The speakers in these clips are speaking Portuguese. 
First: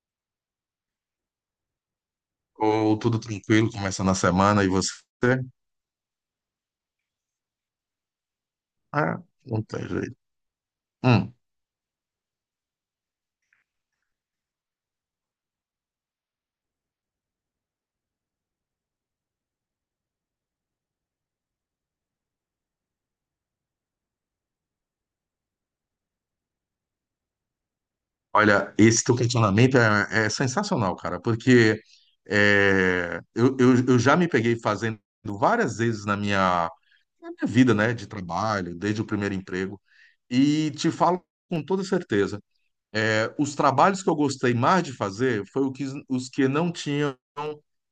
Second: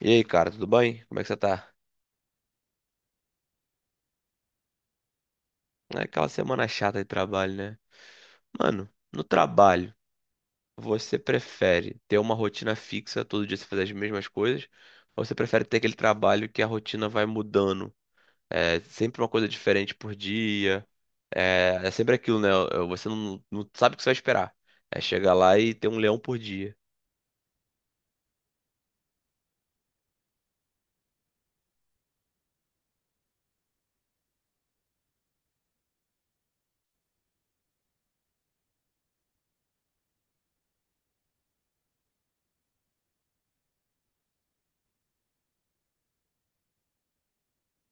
E aí, cara, tudo bem? Como é que você tá? Ou tudo tranquilo, começando a semana e você? É aquela semana chata de trabalho, né? Mano, Ah, no não tem trabalho, jeito. você Hum. prefere ter uma rotina fixa, todo dia você fazer as mesmas coisas, ou você prefere ter aquele trabalho que a rotina vai mudando? É sempre uma coisa diferente por dia, é sempre aquilo, né? Você não sabe o que você vai esperar. É chegar lá e ter um leão por dia. Olha, esse teu questionamento é sensacional, cara, porque eu já me peguei fazendo várias vezes na na minha vida, né, de trabalho, desde o primeiro emprego, e te falo com toda certeza. É, os trabalhos que eu gostei mais de fazer os que não tinham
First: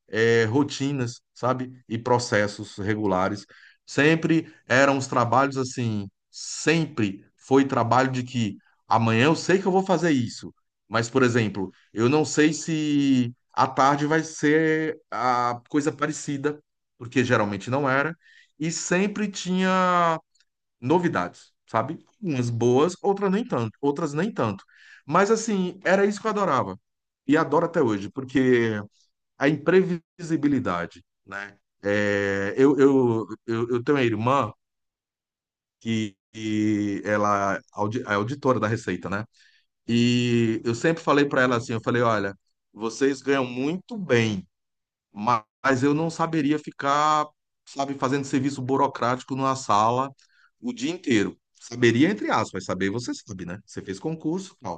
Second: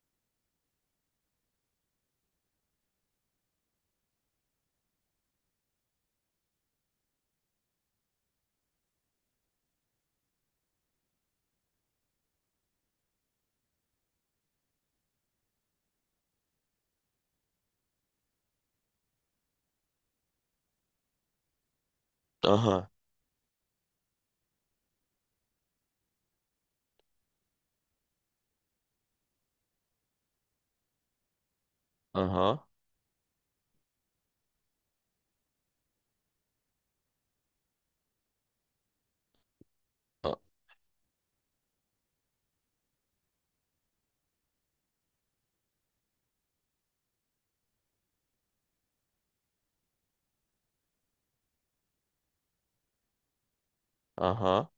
rotinas, sabe? E processos regulares. Sempre eram os trabalhos assim, sempre foi trabalho de que amanhã eu sei que eu vou fazer isso, mas, por exemplo, eu não sei se à tarde vai ser a coisa parecida, porque geralmente não era, e sempre tinha novidades, sabe? Umas Aham, boas, outras nem tanto, outras nem tanto. Mas assim, era isso que eu adorava. E adoro até hoje, porque a imprevisibilidade, né? É, aham, eu, eu, eu, eu tenho uma irmã que ela é é auditora da Receita, né? ah, E eu sempre falei para ela assim, eu falei, olha, vocês ganham muito bem, mas eu não saberia ficar, sabe, fazendo serviço burocrático numa sala o dia inteiro. Saberia, entre aspas, saber você sabe, né? Você fez concurso, aham,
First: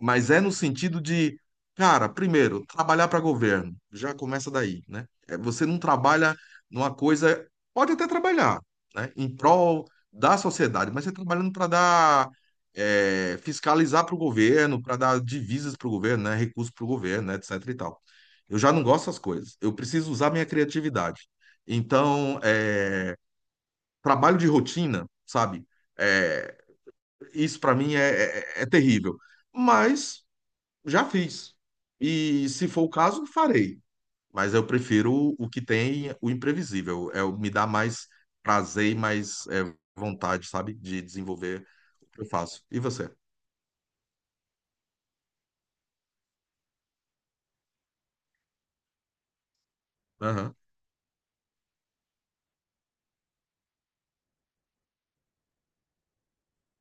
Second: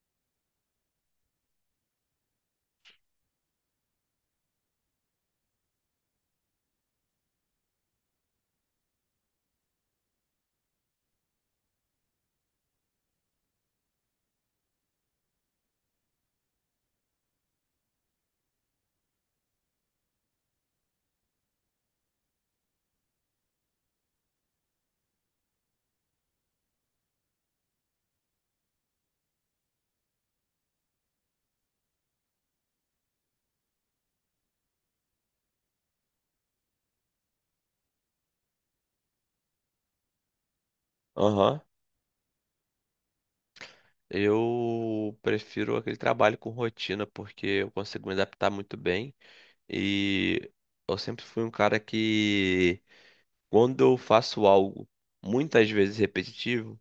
mas é no sentido de, cara, primeiro, trabalhar para governo. Já começa daí, né? É, você não trabalha numa coisa, pode até trabalhar, né? Em prol da sociedade, mas você trabalhando para dar, é, fiscalizar para o governo, para dar divisas para o governo, né? Recursos para o governo, né? Etc e tal. Eu já não gosto dessas coisas. Eu preciso usar minha criatividade. Então, é, trabalho de rotina, sabe? É, isso para mim é terrível. Mas já fiz. E se for o caso, farei. Mas eu prefiro o que tem o imprevisível. É, me dá mais prazer e mais é, vontade, sabe? De aham. desenvolver o que eu faço. E você? Eu prefiro aquele trabalho com rotina, porque eu consigo me adaptar muito bem. E Aham, eu sempre fui um cara que, quando eu faço algo muitas vezes repetitivo,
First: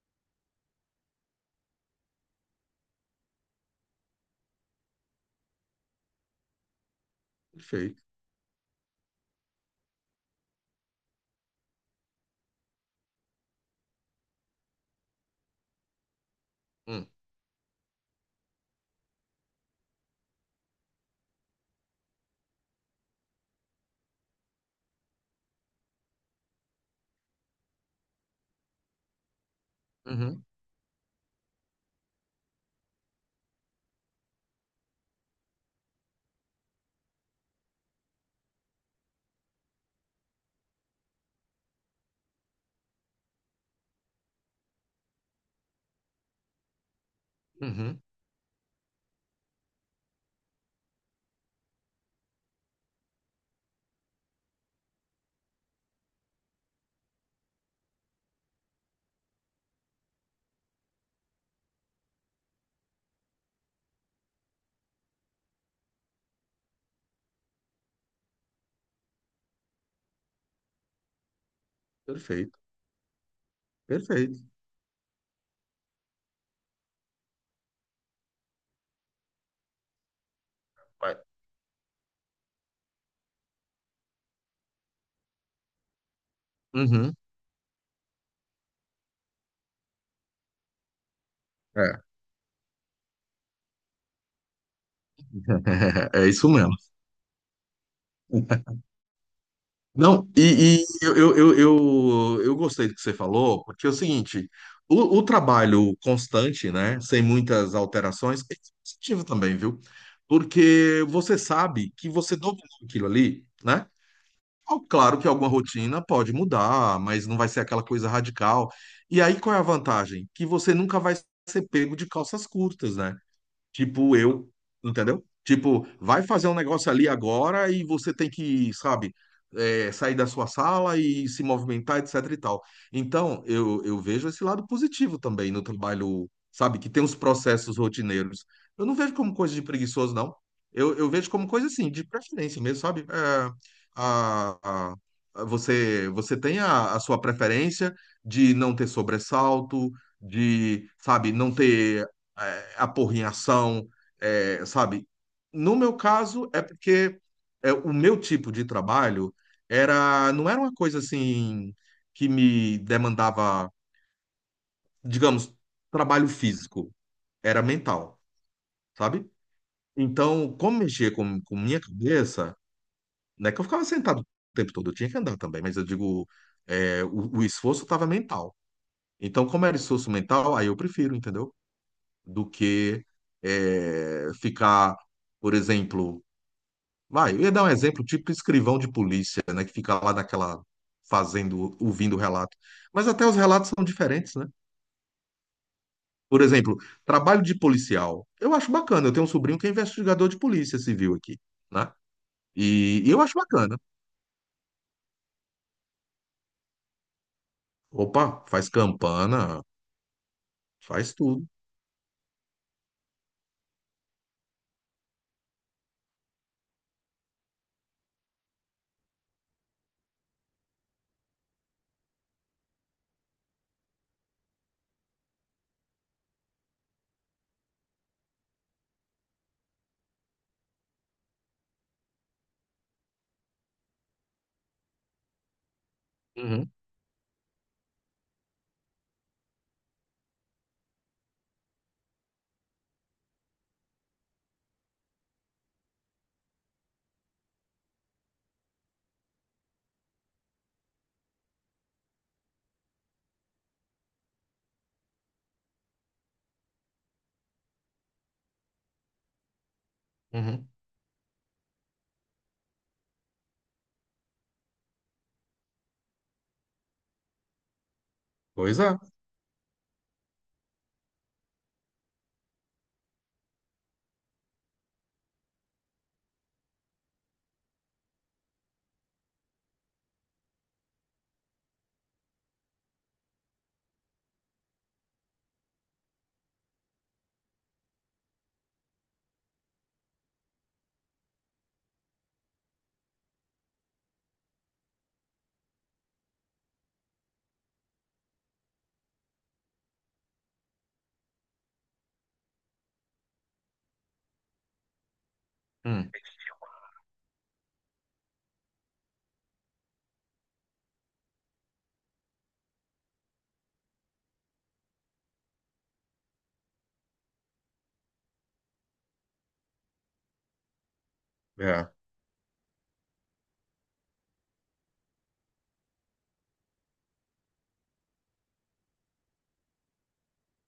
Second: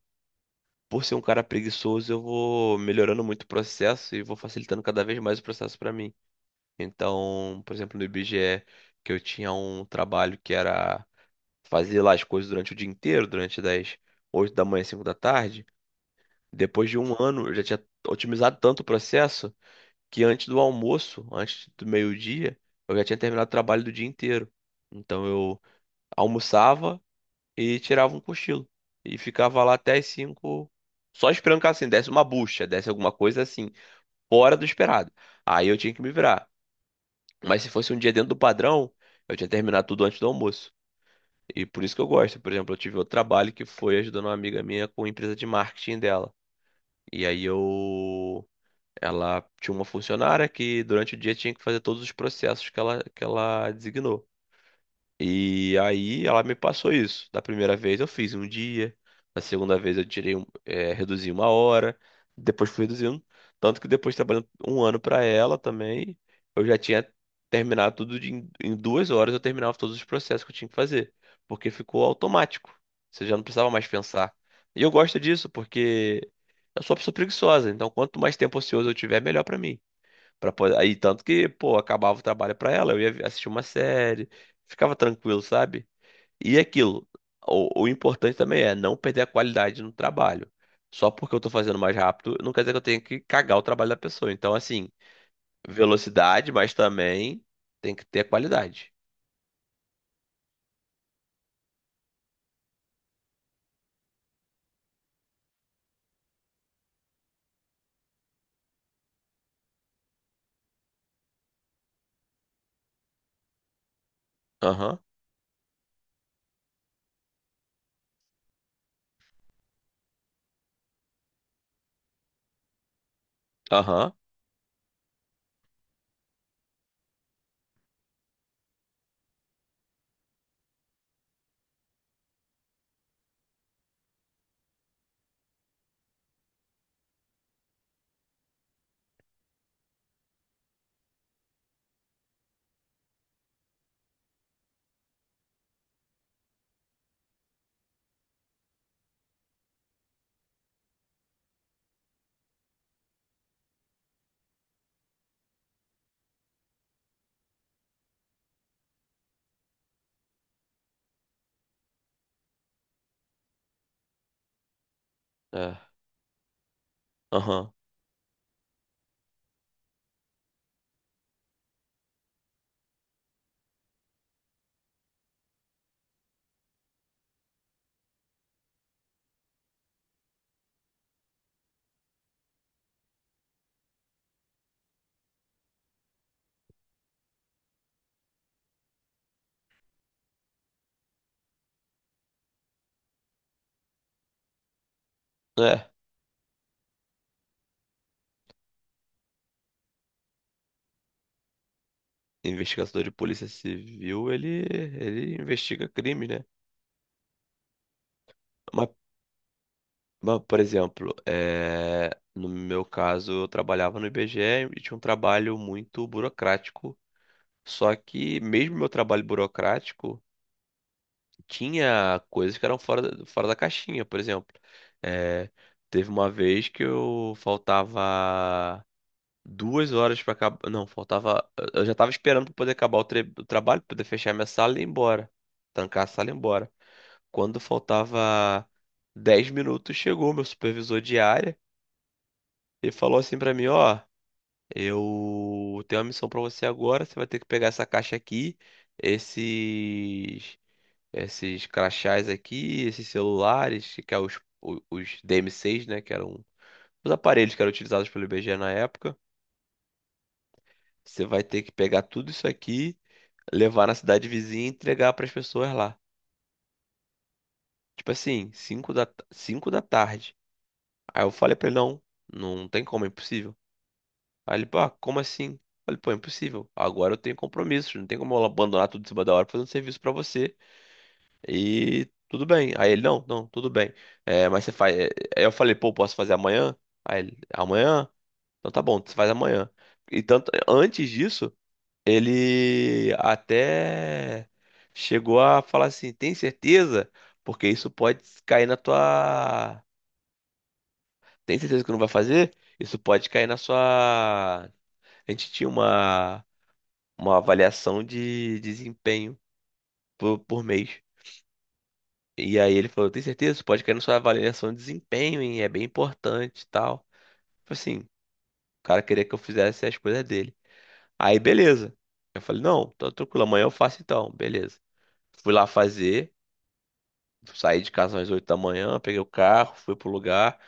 por ser um cara preguiçoso, eu vou melhorando muito o processo e vou facilitando cada vez mais o processo para mim. Então, por exemplo, perfeito. no IBGE, que eu tinha um trabalho que era fazer lá as coisas durante o dia inteiro, durante das 8 da manhã às 5 da tarde. Depois de Hum. um ano, eu já tinha otimizado tanto o processo que antes do almoço, antes do meio-dia, eu já tinha terminado o trabalho do dia inteiro. Então eu almoçava e tirava um cochilo. E ficava lá até as Uhum, 5, só esperando que assim, desse uma bucha, desse alguma coisa assim, fora do esperado. Aí eu tinha que me virar. Mas se fosse um dia dentro do padrão, eu tinha terminado tudo antes do almoço. E por isso que eu gosto. Por exemplo, eu tive outro trabalho que foi ajudando uma amiga minha com a empresa de marketing dela. E aí uhum, eu ela tinha uma funcionária que durante o dia tinha que fazer todos os processos que ela designou. E aí ela me passou isso. Da primeira vez eu fiz um dia, na segunda vez eu tirei um, reduzi uma hora, depois fui reduzindo. Tanto que depois trabalhando um ano para ela também, eu já tinha terminado tudo em 2 horas, eu terminava todos os processos que eu tinha que fazer, porque ficou perfeito, automático. Você já não precisava mais pensar. perfeito. E eu gosto disso porque eu sou uma pessoa preguiçosa, então quanto mais tempo ocioso eu tiver, melhor para mim. Aí, Vai. tanto que, pô, acabava o trabalho pra ela, eu ia assistir uma série, ficava tranquilo, sabe? E aquilo, Uhum, o importante também é não perder a qualidade no trabalho. Só porque eu tô fazendo mais é. rápido, não quer dizer que eu tenha que cagar o trabalho da pessoa. Então, assim, É isso velocidade, mas mesmo. também tem que ter qualidade. Não, e eu gostei do que você falou, porque é o seguinte, o trabalho constante, né, sem muitas alterações, é positivo também, viu? Porque você sabe que você dominou aquilo ali, né? Ó, Aham, claro que alguma rotina pode mudar, mas não vai ser aquela coisa radical. E aí qual é a vantagem? Que você nunca vai ser pego de calças curtas, né? aham, Tipo eu, entendeu? Tipo, vai fazer um negócio ali agora e você tem que, sabe, é, sair da sua sala e se movimentar, etc e tal. Então, eu vejo esse lado positivo também no trabalho, sabe, que tem os processos rotineiros. Eu não vejo como coisa de preguiçoso, não. Eu vejo como coisa assim, de preferência mesmo, sabe? É, a, a- você, você tem a sua preferência de não ter sobressalto, de, sabe, não ter é, a porra em ação, é, sabe? No meu caso, é porque é, o meu tipo de trabalho não era uma coisa assim que me demandava, digamos, é, trabalho físico, era aham, mental, sabe? Então, como mexia com minha cabeça, né que eu ficava sentado o tempo todo, eu tinha que andar também, mas eu digo, é, o esforço estava mental. Então, como era esforço mental, aí eu prefiro, entendeu? Do que é, ficar, por exemplo, vai, eu ia dar um exemplo, tipo escrivão de polícia, né, que fica lá naquela fazendo, ouvindo o relato. Mas até os relatos são diferentes, né? é. Por exemplo, trabalho de policial. Eu acho bacana. Eu tenho um sobrinho que é investigador de polícia civil aqui, né? Investigador E de eu acho polícia bacana. civil, ele investiga crime, né? Opa, faz campana, Mas, por faz exemplo, tudo. No meu caso, eu trabalhava no IBGE e tinha um trabalho muito burocrático. Só que, mesmo meu trabalho burocrático, tinha coisas que eram fora, fora da caixinha. Por exemplo, é, teve uma vez que eu faltava 2 horas para acabar. Não, faltava. Eu já estava esperando para poder acabar o, o trabalho, poder fechar minha sala e ir embora. Trancar a sala e ir embora. Uhum, Quando faltava 10 minutos, chegou meu supervisor de área. Ele falou assim pra mim, ó, eu tenho uma missão pra você agora, você vai ter que pegar essa caixa aqui, esses esses crachás aqui, esses celulares, que é os, DM6, né, que eram os aparelhos que eram utilizados pelo IBGE na época. uhum. Você vai ter que pegar tudo isso aqui, levar na cidade vizinha e entregar pras pessoas lá. Tipo assim, Pois é. 5 da tarde. Aí eu falei pra ele, não, não tem como, é impossível. Aí ele, pá, como assim? Eu falei, pô, é impossível. Agora eu tenho compromissos, não tem como eu abandonar tudo em cima da hora fazendo serviço pra você. E tudo bem. Aí ele, não, não, tudo bem. É, mas você faz. Aí eu falei, pô, posso fazer amanhã? Aí ele, amanhã? Então tá bom, você faz amanhã. E tanto, antes disso, ele até chegou a falar assim: tem certeza? Porque isso pode cair na tua. Tem certeza que não vai fazer? Isso pode cair na sua. A gente tinha Hum. uma avaliação de desempenho por mês. E aí ele falou, tem certeza? Você pode cair na sua avaliação de desempenho, hein? É bem importante e tal. Eu falei assim, o cara queria que eu fizesse as coisas dele. Aí, É. beleza. Eu falei, não, tá tranquilo, amanhã eu faço então, beleza. Fui lá fazer, saí de casa às 8 da manhã, peguei o carro, fui pro lugar,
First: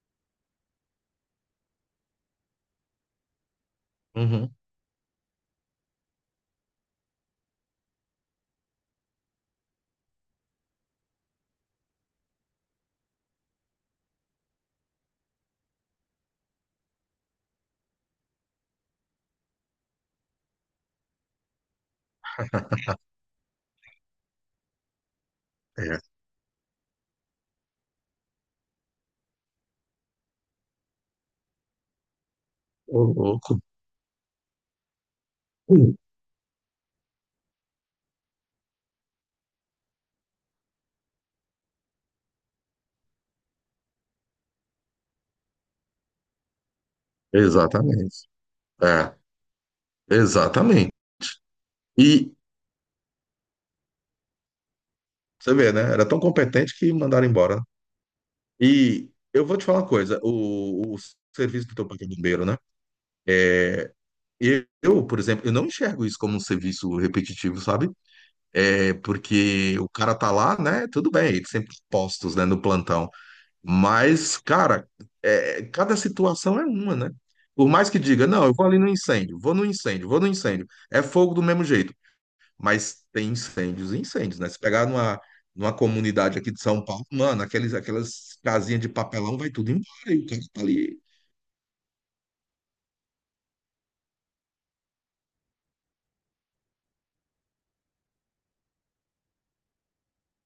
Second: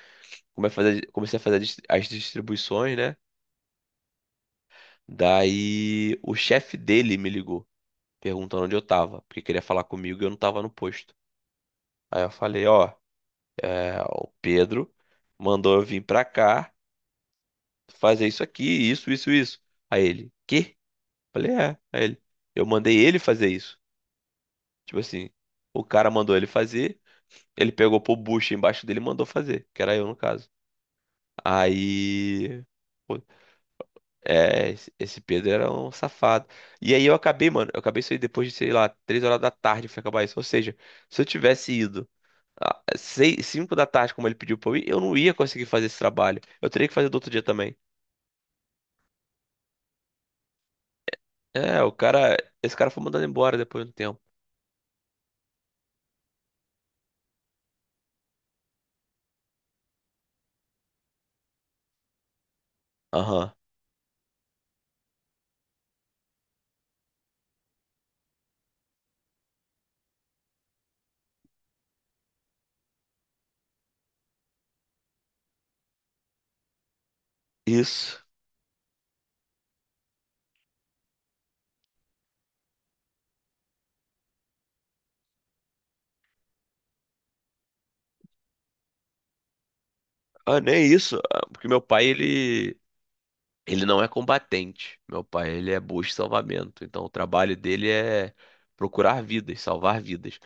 comecei a fazer as distribuições, né? Uhum. Daí o chefe dele me ligou, perguntando onde eu tava, porque queria falar comigo e eu não tava no posto. Aí eu falei, ó, o Pedro mandou eu vir pra cá fazer isso aqui, isso, isso, isso. Aí ele, quê? Falei, é. Aí ele, eu mandei ele fazer isso. Tipo assim, o cara É. mandou ele fazer, ele pegou pro bucho embaixo dele e mandou fazer, que era eu no caso. Aí, Ô, pô, louco. Esse Pedro era um Hum. safado. E aí eu acabei, mano. Eu acabei isso aí depois de, sei lá, 3 horas da tarde foi acabar isso. Ou seja, se eu tivesse ido às 5 da tarde, como ele pediu pra eu ir, eu não ia conseguir fazer esse trabalho. Eu teria que fazer do outro dia também. Exatamente. É, exatamente. É, o E cara. Esse cara foi mandado embora depois de um tempo. você vê, né? Era tão competente que mandaram embora. E eu vou te falar uma coisa: o serviço do teu pai que é bombeiro, né? Aham. É, eu, por exemplo, eu não enxergo isso como um serviço repetitivo, sabe? É porque o cara tá lá, né? Tudo bem, eles sempre postos, né, no plantão. Mas, cara, é, cada situação é uma, né? Por mais que Isso. diga, não, eu vou ali no incêndio, vou no incêndio, vou no incêndio. É fogo do mesmo jeito. Mas tem incêndios e incêndios, né? Se pegar numa comunidade aqui de São Paulo, mano, aquelas casinhas de papelão vai tudo embora. E o cara Ah, tá nem ali. isso. Ah, porque meu pai, ele. Ele não é combatente. Meu pai, ele é busca e salvamento. Então, o trabalho dele é procurar vidas, salvar vidas.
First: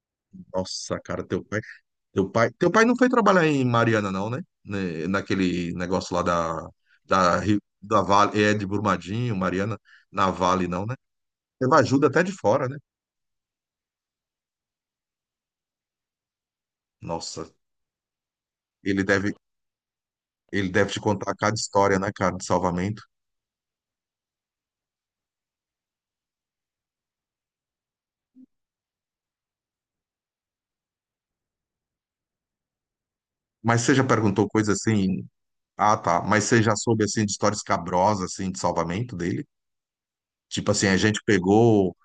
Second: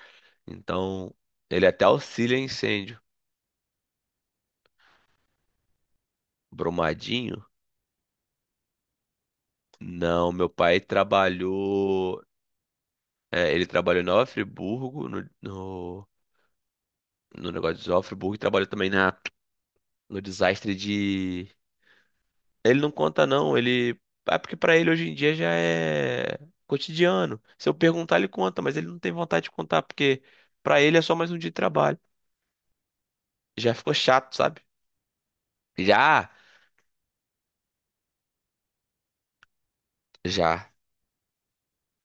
Nossa, Então, cara, ele até auxilia em teu pai não incêndio. foi trabalhar em Mariana, não, né? Né, naquele negócio lá da, Brumadinho? Da Vale, é de Brumadinho, Mariana, na Não, meu Vale, pai não, né? Teve ajuda trabalhou. até de fora, né? Ele trabalhou em Nova Friburgo, no Nossa, negócio de Nova Friburgo, e trabalhou também ele na, deve, no ele desastre. deve te contar cada história, né, cara, de Ele não salvamento. conta, não. Ele. É porque pra ele hoje em dia já é cotidiano. Se eu perguntar, ele conta, mas ele não tem vontade de contar, porque pra ele é só mais um dia de trabalho. Já Mas ficou você já chato, perguntou sabe? coisa assim, ah, tá. Já, Mas você já soube, assim, de história escabrosa, assim, de salvamento dele? já. Tipo assim, a gente pegou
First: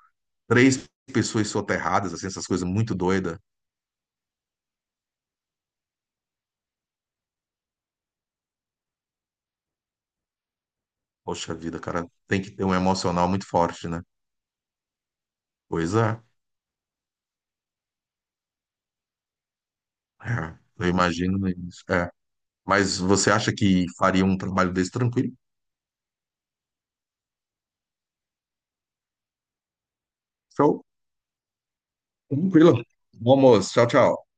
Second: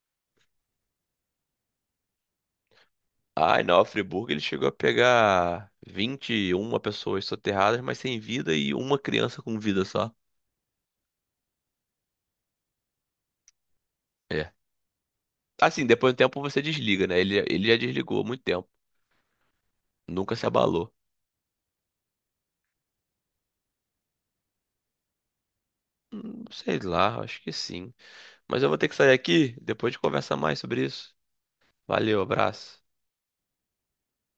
três pessoas soterradas, assim, essas coisas muito doidas. Ai, na Friburgo ele chegou a pegar 21 pessoas soterradas, mas sem vida e uma criança com vida só. Poxa vida, cara, tem que ter um emocional muito forte, né? É. Assim, Pois depois de um é. tempo você desliga, né? Ele já desligou há muito tempo. Nunca se É, eu abalou. imagino isso. É. Mas você acha que faria um trabalho desse tranquilo? Sei lá, acho que sim. Mas eu vou ter que sair aqui, depois de conversar mais Show. sobre isso. Valeu, abraço. Tranquilo. Bom almoço. Tchau, tchau.